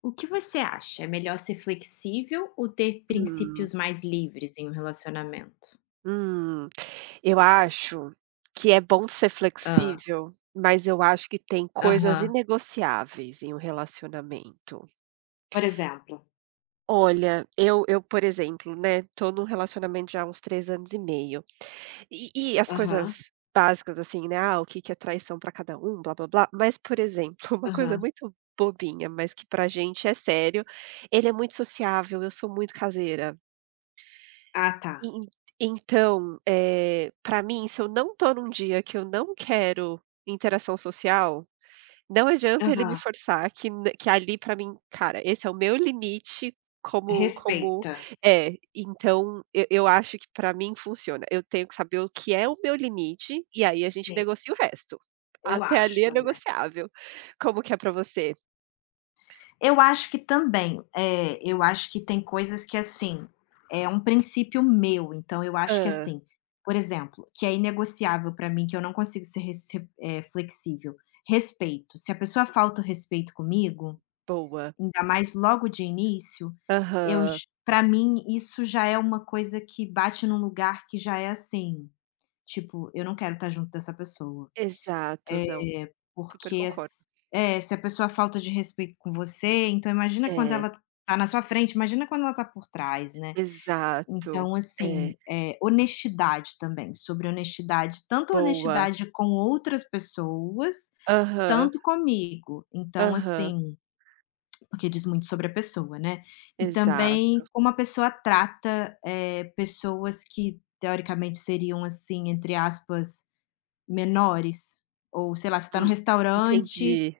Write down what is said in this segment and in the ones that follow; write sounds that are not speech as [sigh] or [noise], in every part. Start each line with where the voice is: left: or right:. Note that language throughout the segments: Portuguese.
left: O que você acha? É melhor ser flexível ou ter
right: Hum,
left: princípios mais livres em um relacionamento?
right: hum. Eu acho que é bom ser
left: Ah.
right: flexível, mas eu acho que tem coisas
left: Aham.
right: inegociáveis em um relacionamento.
left: Por exemplo.
right: Olha, eu, por exemplo, né, tô num relacionamento já há uns 3 anos e meio, e as coisas
left: Aham,
right: básicas, assim, né, ah, o que que é traição para cada um, blá-blá-blá, mas, por exemplo, [laughs] uma coisa
left: aham.
right: muito bobinha, mas que pra gente é sério, ele é muito sociável, eu sou muito caseira.
left: Ah, tá.
right: En Então, pra mim, se eu não tô num dia que eu não quero interação social, não adianta ele me
left: Aham.
right: forçar que ali pra mim, cara, esse é o meu limite como
left: Respeita.
right: é, então eu acho que pra mim funciona. Eu tenho que saber o que é o meu limite e aí a gente
left: Sim,
right: negocia o resto.
left: eu
right: Até ali
left: acho
right: é
left: também.
right: negociável. Como que é pra você?
left: Eu acho que também. É, eu acho que tem coisas que, assim, é um princípio meu, então eu acho que,
right: Hã,
left: assim, por exemplo, que é inegociável pra mim, que eu não consigo ser flexível. Respeito. Se a pessoa falta o respeito comigo.
right: boa.
left: Ainda mais logo de início, eu
right: Aham,
left: para mim isso já é uma coisa que bate num lugar que já é assim, tipo, eu não quero estar junto dessa pessoa.
right: exato, não,
left: É,
right: super
left: porque
right: concordo.
left: se a pessoa falta de respeito com você, então imagina quando
right: É.
left: ela tá na sua frente, imagina quando ela tá por trás, né.
right: Exato.
left: Então
right: É,
left: assim, honestidade também, sobre honestidade, tanto
right: boa.
left: honestidade com outras pessoas,
right: Aham,
left: tanto comigo. Então
right: aham,
left: assim, porque diz muito sobre a pessoa, né. E
right: exato.
left: também como a pessoa trata, pessoas que teoricamente seriam, assim, entre aspas, menores, ou sei lá, você tá no
right: Hum,
left: restaurante,
right: entendi.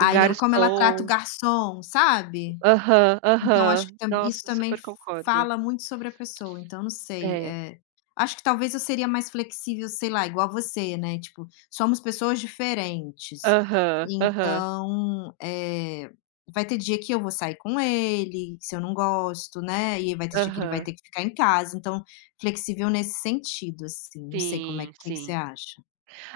right: Um
left: ela, como ela trata o
right: garçom.
left: garçom, sabe?
right: Aham,
left: Então acho que
right: aham.
left: tam isso
right: Nossa,
left: também
right: super concordo.
left: fala muito sobre a pessoa, então não sei.
right: É.
left: Acho que talvez eu seria mais flexível, sei lá, igual você, né, tipo, somos pessoas diferentes,
right: Aham, aham,
left: então, vai ter dia que eu vou sair com ele, se eu não gosto, né, e vai ter dia que ele vai
right: aham.
left: ter que ficar em casa, então flexível nesse sentido, assim, não sei como é
right: Sim,
left: que você
right: sim.
left: acha?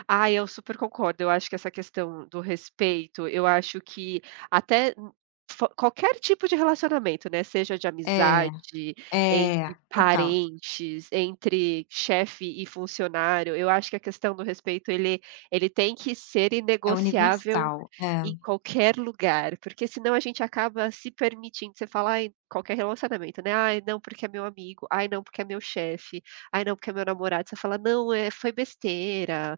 right: Ah, eu super concordo. Eu acho que essa questão do respeito, eu acho que até n- fo qualquer tipo de relacionamento, né, seja de
left: É,
right: amizade, entre
left: é, total.
right: parentes, entre chefe e funcionário, eu acho que a questão do respeito ele tem que ser
left: É
right: inegociável
left: universal. É,
right: em qualquer lugar, porque senão a gente acaba se permitindo, você fala: "Ai", qualquer relacionamento, né, "Ai, não, porque é meu amigo. Ai, não, porque é meu chefe. Ai, não, porque é meu namorado". Você fala: "Não, é, foi besteira.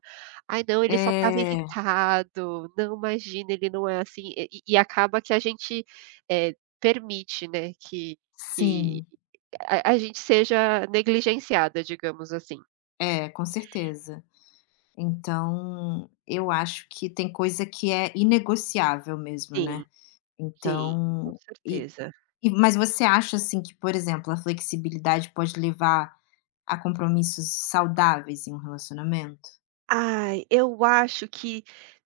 right: Ai, não, ele só estava
left: é,
right: irritado. Não, imagina, ele não é assim". E acaba que a gente, eh, permite, né, que
left: sim,
right: a gente seja negligenciada, digamos assim.
left: é, com certeza. Então, eu acho que tem coisa que é inegociável mesmo, né.
right: Sim, sim, com
left: Então, e
right: certeza.
left: mas você acha, assim, que, por exemplo, a flexibilidade pode levar a compromissos saudáveis em um relacionamento?
right: Ai, eu acho que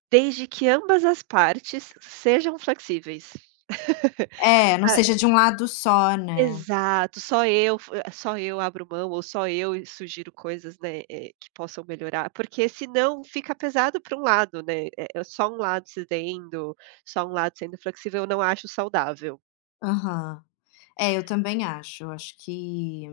right: desde que ambas as partes sejam flexíveis. [laughs]
left: É, não seja de um lado só, né.
right: Exato, só eu abro mão ou só eu sugiro coisas, né, que possam melhorar, porque senão fica pesado para um lado, né, só um lado cedendo, só um lado sendo flexível, eu não acho saudável.
left: Aham. É, eu também acho. Eu acho que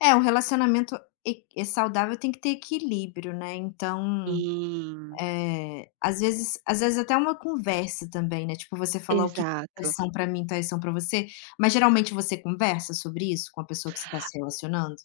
left: é, um relacionamento e saudável tem que ter equilíbrio, né, então.
right: Sim,
left: É, às vezes, até uma conversa também, né, tipo, você falar o que: "Tais
right: exato.
left: são pra mim, tais são pra você", mas geralmente você conversa sobre isso com a pessoa que você tá se relacionando?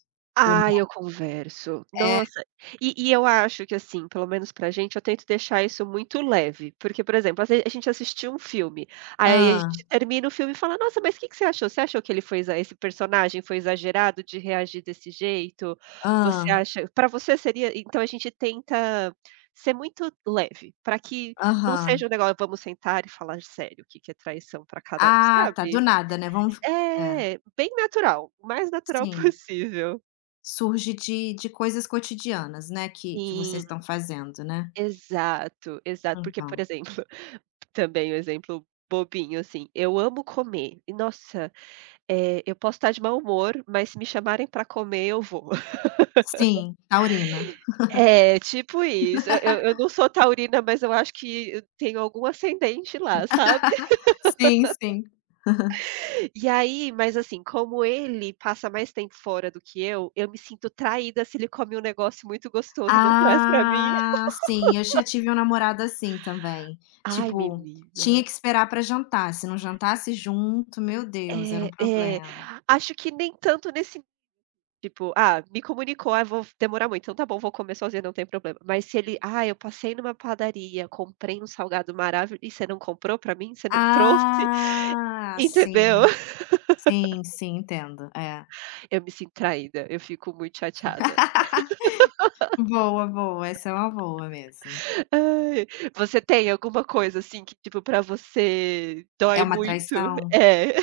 left: Ou
right: Ah,
left: não?
right: eu converso.
left: É.
right: Nossa, e eu acho que, assim, pelo menos pra gente, eu tento deixar isso muito leve, porque, por exemplo, às vezes a gente assistiu um filme, aí a
left: Hã,
right: gente termina o filme e fala: "Nossa, mas o que que você achou? Você achou que ele foi exa esse personagem foi exagerado de reagir desse jeito? Você
left: hã,
right: acha", pra você seria, então a gente tenta ser muito leve, pra que não seja
left: aham.
right: um negócio vamos sentar e falar sério o que que é traição pra cada um,
left: Ah, tá, do
right: sabe?
left: nada, né, vamos, é,
right: É, bem natural, o mais natural
left: sim.
right: [laughs] possível.
left: Surge de coisas cotidianas, né, que vocês
right: Sim.
left: estão fazendo, né.
right: Exato, exato. Porque, por
left: Então.
right: exemplo, [laughs] também um exemplo bobinho, assim, eu amo comer e nossa, eu posso estar de mau humor, mas se me chamarem para comer eu vou. [laughs]
left: Sim, taurina.
right: É, tipo isso. Eu não sou taurina, mas eu acho que eu tenho algum ascendente lá, sabe.
left: [laughs] Sim, sim.
right: E aí, mas assim, como ele passa mais tempo fora do que eu me sinto traída se ele come um negócio muito gostoso e não traz para mim. [laughs]
left: Ah, sim, eu já tive um namorado assim também.
right: Ai,
left: Tipo,
right: menina.
left: tinha que esperar pra jantar, se não jantasse junto, meu Deus, era um
right: É, é.
left: problema.
right: Acho que nem tanto nesse. Tipo, ah, me comunicou, ah, vou demorar muito, então tá bom, vou comer sozinha, não tem problema. Mas se ele: "Ah, eu passei numa padaria, comprei um salgado maravilhoso e você não comprou pra mim? Você não trouxe?", [laughs]
left: Ah,
right: entendeu?
left: sim, sim, sim, entendo, é.
right: Eu me sinto traída, eu fico muito chateada.
left: [laughs] Boa, boa, essa é uma boa mesmo.
right: Ai, você tem alguma coisa, assim, que, tipo, pra você
left: É
right: dói
left: uma
right: muito?
left: traição?
right: É.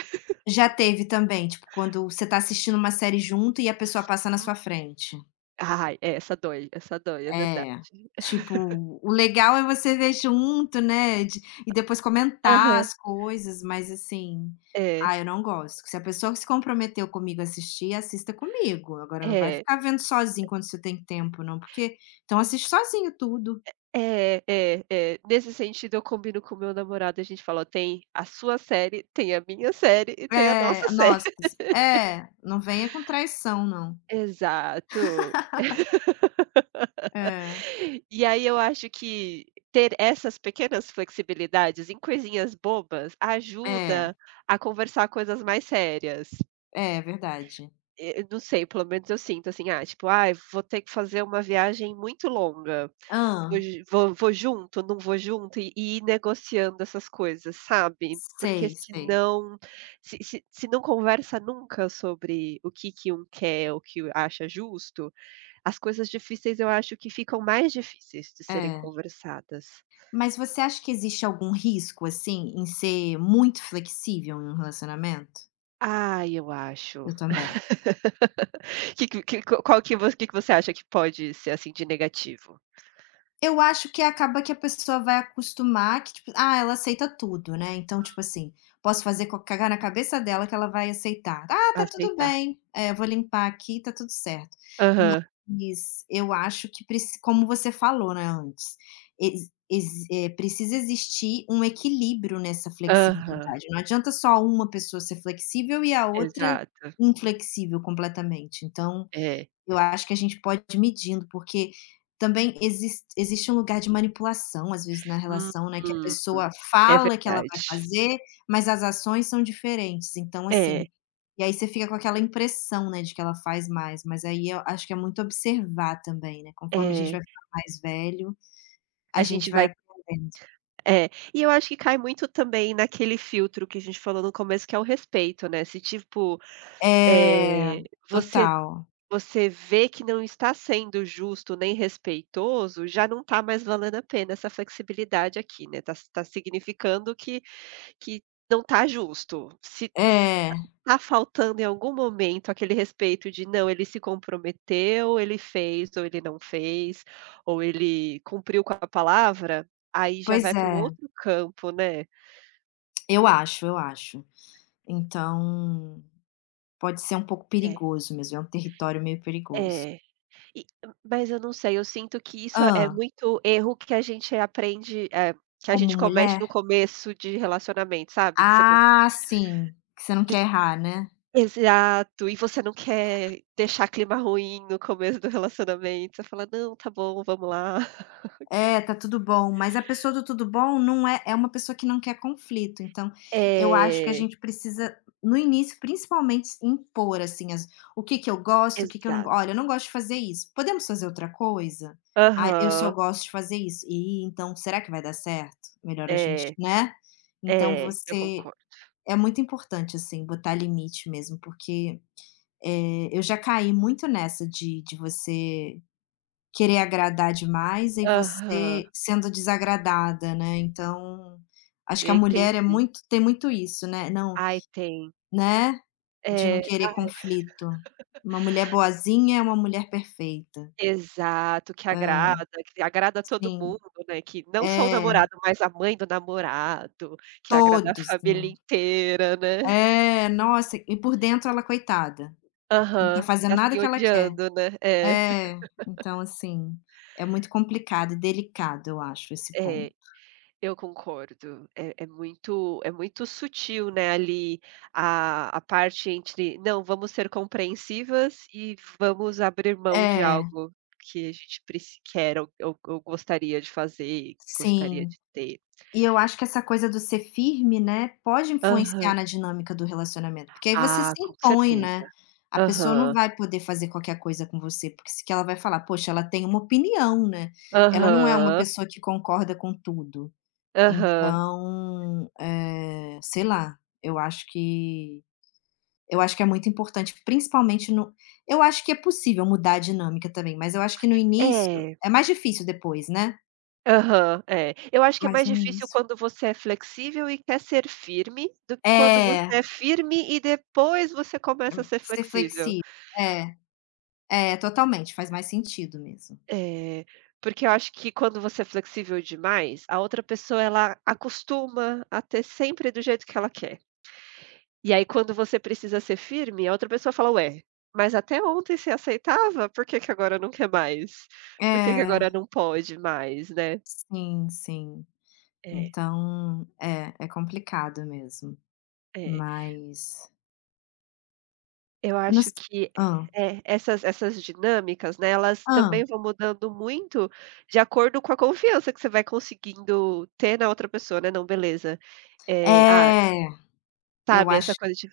left: Já teve também, tipo, quando você tá assistindo uma série junto e a pessoa passa na sua
right: [laughs]
left: frente.
right: Ai, é, essa dói, é verdade.
left: É, tipo, o legal é você ver junto, né, de e depois comentar
right: Aham.
left: as coisas, mas assim,
right: É,
left: ah, eu não gosto. Se a pessoa que se comprometeu comigo a assistir, assista comigo, agora não vai
right: é.
left: ficar vendo sozinho quando você tem tempo, não, porque então assiste sozinho tudo.
right: É, é, é. Nesse sentido, eu combino com o meu namorado, a gente fala: "Ó, tem a sua série, tem a minha série e tem a nossa
left: É,
right: série".
left: nossa.
right: [laughs]
left: É, não venha com traição, não.
right: Exato.
left: É,
right: E aí eu acho que ter essas pequenas flexibilidades em coisinhas bobas
left: é,
right: ajuda a conversar coisas mais sérias.
left: é verdade.
right: Eu não sei, pelo menos eu sinto assim: "Ah, tipo, ah, vou ter que fazer uma viagem muito longa". Eu
left: Hã,
right: j vou vou junto, não vou junto, e ir negociando essas coisas, sabe. Porque
left: sei, sei.
right: senão, se não conversa nunca sobre o que que um quer, o que acha justo, as coisas difíceis eu acho que ficam mais difíceis de serem
left: É.
right: conversadas.
left: Mas você acha que existe algum risco, assim, em ser muito flexível em um relacionamento?
right: Ah, eu acho.
left: Eu também.
right: [laughs] Que qual que vo que você acha que pode ser, assim, de negativo?
left: Eu acho que acaba que a pessoa vai acostumar que, tipo, ah, ela aceita tudo, né, então, tipo assim, posso fazer co cagar na cabeça dela que ela vai aceitar. "Ah, tá tudo
right: Aceitar.
left: bem, eh, vou limpar aqui, tá tudo certo".
right: Aham,
left: Isso, eu acho que preci como você falou, né, antes, ex ex precisa existir um equilíbrio nessa
right: aham,
left: flexibilidade, não adianta só uma pessoa ser flexível e a outra
right: exato.
left: inflexível completamente, então
right: É.
left: eu acho que a gente pode ir medindo, porque também existe um lugar de manipulação, às vezes, na relação, né, que a
right: Uhum.
left: pessoa
right: É
left: fala que ela
right: verdade.
left: vai fazer, mas as ações são diferentes. Então,
right: É,
left: assim, e aí você fica com aquela impressão, né, de que ela faz mais, mas aí eu acho que é muito observar também, né, conforme a gente
right: é.
left: vai ficando mais velho, a
right: A
left: gente
right: gente
left: vai
right: vai,
left: aprendendo.
right: é. E eu acho que cai muito também naquele filtro que a gente falou no começo, que é o respeito, né, se tipo,
left: É,
right: eh, você
left: total.
right: você vê que não está sendo justo nem respeitoso, já não está mais valendo a pena essa flexibilidade aqui, né, tá significando que que não está justo. Se
left: É,
right: Tá faltando em algum momento aquele respeito de, não, ele se comprometeu, ele fez ou ele não fez, ou ele cumpriu com a palavra, aí já
left: pois
right: vai para um
left: é,
right: outro campo, né.
left: eu acho, eu acho. Então, pode ser um pouco
right: É,
left: perigoso mesmo, é um território meio perigoso.
right: é. E, mas eu não sei, eu sinto que isso é
left: Hã,
right: muito erro que a gente aprende, que a
left: como
right: gente comete
left: mulher?
right: no começo de relacionamento, sabe, que você não,
left: Ah, sim, que você não quer errar, né.
right: exato, e você não quer deixar clima ruim no começo do relacionamento, você fala: "Não, tá bom, vamos lá".
left: É, tá tudo bom, mas a pessoa do tudo bom não é, é uma pessoa que não quer conflito, então eu acho que a
right: É.
left: gente precisa, no início, principalmente, impor, assim, as, o que que eu gosto, o que que eu não go
right: Exato.
left: "Olha, eu não gosto de fazer isso, podemos fazer outra coisa? Ah, eu só
right: Aham.
left: gosto de fazer isso". E então será que vai dar certo? Melhor a gente",
right: É,
left: né. Então,
right: é, eu
left: você
right: concordo.
left: é muito importante, assim, botar limite mesmo, porque, eu já caí muito nessa de você querer agradar demais e
right: Aham,
left: você sendo desagradada, né, então, acho que
right: eu
left: a mulher é
right: entendi.
left: muito, tem muito isso, né, não,
right: Ai, tem.
left: né, de não
right: É,
left: querer
right: ah,
left: conflito. Uma mulher boazinha é uma mulher perfeita.
right: exato,
left: É,
right: que agrada todo
left: sim.
right: mundo, né, que não só o
left: É,
right: namorado, mas a mãe do namorado, que agrada a
left: todos, né.
right: família inteira, né.
left: É, nossa, e por dentro ela, coitada, não tá
right: Aham, tá
left: fazendo nada
right: assim
left: que ela quer.
right: odiando, né. É,
left: É, então assim, é muito complicado e delicado, eu acho, esse
right: é.
left: ponto.
right: Eu concordo, é muito sutil, né, ali, a parte entre: "Não, vamos ser compreensivas e vamos abrir mão de
left: É,
right: algo que a gente preci quer ou gostaria de fazer, gostaria
left: sim.
right: de ter".
left: E eu acho que essa coisa do ser firme, né, pode
right: Aham.
left: influenciar na dinâmica do relacionamento, porque aí você se
right: Ah, com
left: impõe,
right: certeza.
left: né. A pessoa não
right: Aham,
left: vai poder fazer qualquer coisa com você, porque se que ela vai falar: "Poxa, ela tem uma opinião, né, ela não é uma
right: aham,
left: pessoa que concorda com tudo".
right: aham.
left: Então, sei lá, eu acho que Eu acho que é muito importante, principalmente no eu acho que é possível mudar a dinâmica também, mas eu acho que no início
right: É.
left: é mais difícil depois, né,
right: Aham, é. Eu acho que é
left: mas
right: mais
left: no
right: difícil
left: início.
right: quando você é flexível e quer ser firme, do que quando você
left: É,
right: é firme e depois você começa a ser
left: ser
right: flexível.
left: flexível. É, é, totalmente, faz mais sentido mesmo.
right: É, porque eu acho que quando você é flexível demais, a outra pessoa ela acostuma a ter sempre do jeito que ela quer. E aí quando você precisa ser firme, a outra pessoa fala: "Ué, mas até ontem você aceitava, por que que agora não quer mais? Por que que
left: É,
right: agora não pode mais?", né.
left: sim, sim.
right: É,
left: Então, é, é complicado mesmo,
right: é.
left: mas
right: Eu
left: eu não
right: acho
left: s
right: que
left: hã,
right: é, essas dinâmicas, né, elas também
left: hã.
right: vão mudando muito de acordo com a confiança que você vai conseguindo ter na outra pessoa, né, "Não, beleza", ah,
left: É, eu
right: sabe, essa
left: acho,
right: coisa de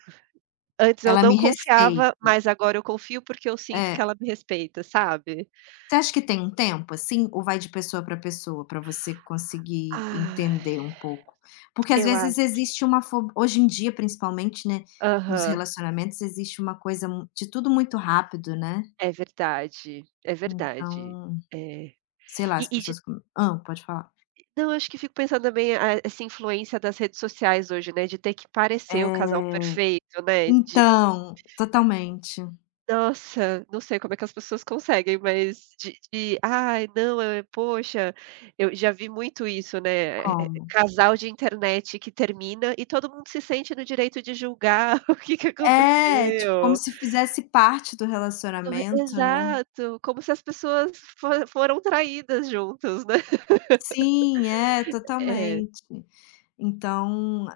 right: antes eu
left: ela
right: não
left: me
right: confiava,
left: respeita.
right: mas agora eu confio porque eu sinto que
left: É.
right: ela me respeita, sabe.
left: Você acha que tem um tempo, assim, ou vai de pessoa para pessoa para você conseguir
right: Ah,
left: entender um pouco? Porque às
right: eu
left: vezes
right: acho,
left: existe uma fo, hoje em dia principalmente, né, nos
right: aham,
left: relacionamentos existe uma coisa mu de tudo muito rápido, né,
right: é verdade, é verdade.
left: então,
right: É.
left: sei lá,
right: E
left: as
right: e de,
left: pessoas pode falar.
right: não, acho que fico pensando também a essa influência das redes sociais hoje, né, de ter que parecer o casal
left: Eh,
right: perfeito, né.
left: então, totalmente.
right: Nossa, não sei como é que as pessoas conseguem, mas de: "Ai, não, poxa", eu já vi muito isso, né,
left: Como?
right: casal de internet que termina e todo mundo se sente no direito de julgar [laughs] o que que
left: É, tipo, como
right: aconteceu.
left: se fizesse parte do relacionamento, né.
right: Exato, como se as pessoas fo foram traídas juntos, né.
left: Sim, é,
right: É.
left: totalmente. Então,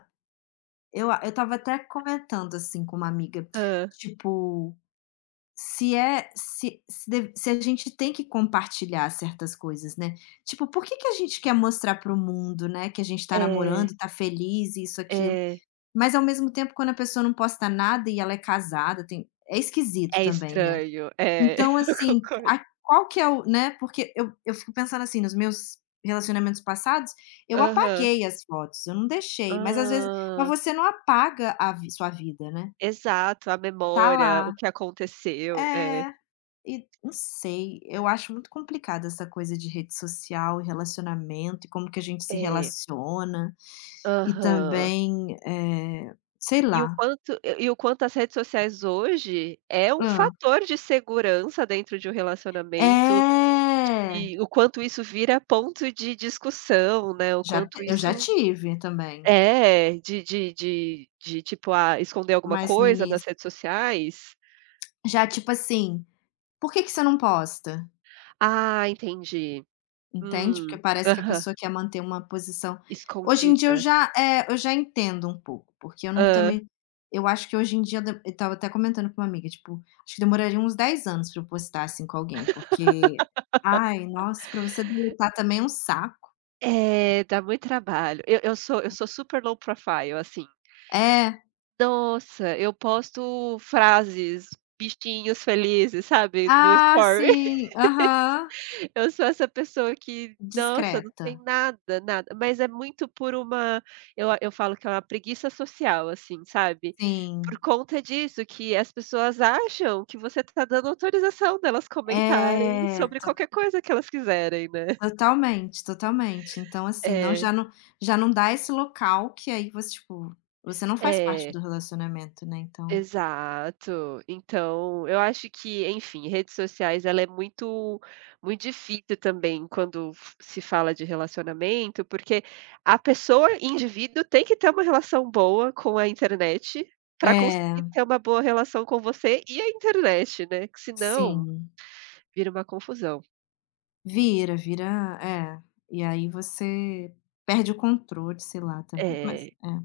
left: Eu estava até comentando, assim, com uma amiga,
right: Hã.
left: tipo, se é se deve, se a gente tem que compartilhar certas coisas, né, tipo, por que que a gente quer mostrar para o mundo, né, que a gente tá
right: É,
left: namorando, tá feliz, isso, aquilo,
right: é,
left: mas ao mesmo tempo quando a pessoa não posta nada e ela é casada, tem, é esquisito
right: é
left: também, né.
right: estranho. É,
left: Então,
right: [laughs] eu
left: assim,
right: concordo.
left: a qual que é o né, porque eu fico pensando assim, nos meus relacionamentos passados, eu
right: Aham.
left: apaguei as fotos, eu não deixei, mas às vezes, mas
right: Ah,
left: você não apaga a vi sua vida, né,
right: exato, a
left: tá
right: memória, o
left: lá.
right: que aconteceu. É.
left: É, e não sei, eu acho muito complicado essa coisa de rede social e relacionamento e como que a gente se
right: É.
left: relaciona, e
right: Aham.
left: também, sei
right: E o
left: lá.
right: quanto e o quanto as redes sociais hoje é um
left: Hã.
right: fator de segurança dentro de um relacionamento,
left: É,
right: e o quanto isso vira ponto de discussão, né, o
left: já
right: quanto
left: eu já
right: isso
left: tive também,
right: é, de tipo, ah, esconder alguma
left: mas no
right: coisa nas
left: início.
right: redes sociais?
left: Já, tipo assim: "Por que que você não posta?",
right: Ah, entendi.
left: entende? Porque
right: Hum.
left: parece que a
right: Aham.
left: pessoa quer manter uma posição. Hoje em dia eu
right: Escondida.
left: já, eu já entendo um pouco, porque eu não
right: Hã.
left: também, eu acho que hoje em dia, de eu estava até comentando com uma amiga, tipo, acho que demoraria uns 10 anos pra eu postar, assim, com alguém, porque, ai, nossa, pra você deletar também é um saco.
right: É, dá muito trabalho. Eu sou super low profile, assim.
left: É.
right: Nossa, eu posto frases, bichinhos felizes, sabe, no
left: Ah,
right: story. [laughs]
left: sim. Aham.
right: Eu sou essa pessoa que, nossa, não tem
left: Discreta.
right: nada, nada, mas é muito por uma, eu falo que é uma preguiça social, assim, sabe. Por
left: Sim.
right: conta disso que as pessoas acham que você tá dando autorização delas comentarem
left: É.
right: sobre qualquer coisa que elas quiserem, né.
left: Totalmente, totalmente. Então, assim, não,
right: É,
left: já não, já não dá esse local que aí você, tipo, você não faz parte
right: é.
left: do relacionamento, né, então.
right: Exato. Então, eu acho que, enfim, redes sociais ela é muito muito difícil também quando f se fala de relacionamento, porque a pessoa, indivíduo, tem que ter uma relação boa com a internet para
left: É,
right: conseguir ter uma boa relação com você e a internet, né, que senão
left: sim.
right: vira uma confusão.
left: Vira, vira, é. E aí você perde o controle, sei lá, também,
right: É.
left: mas é.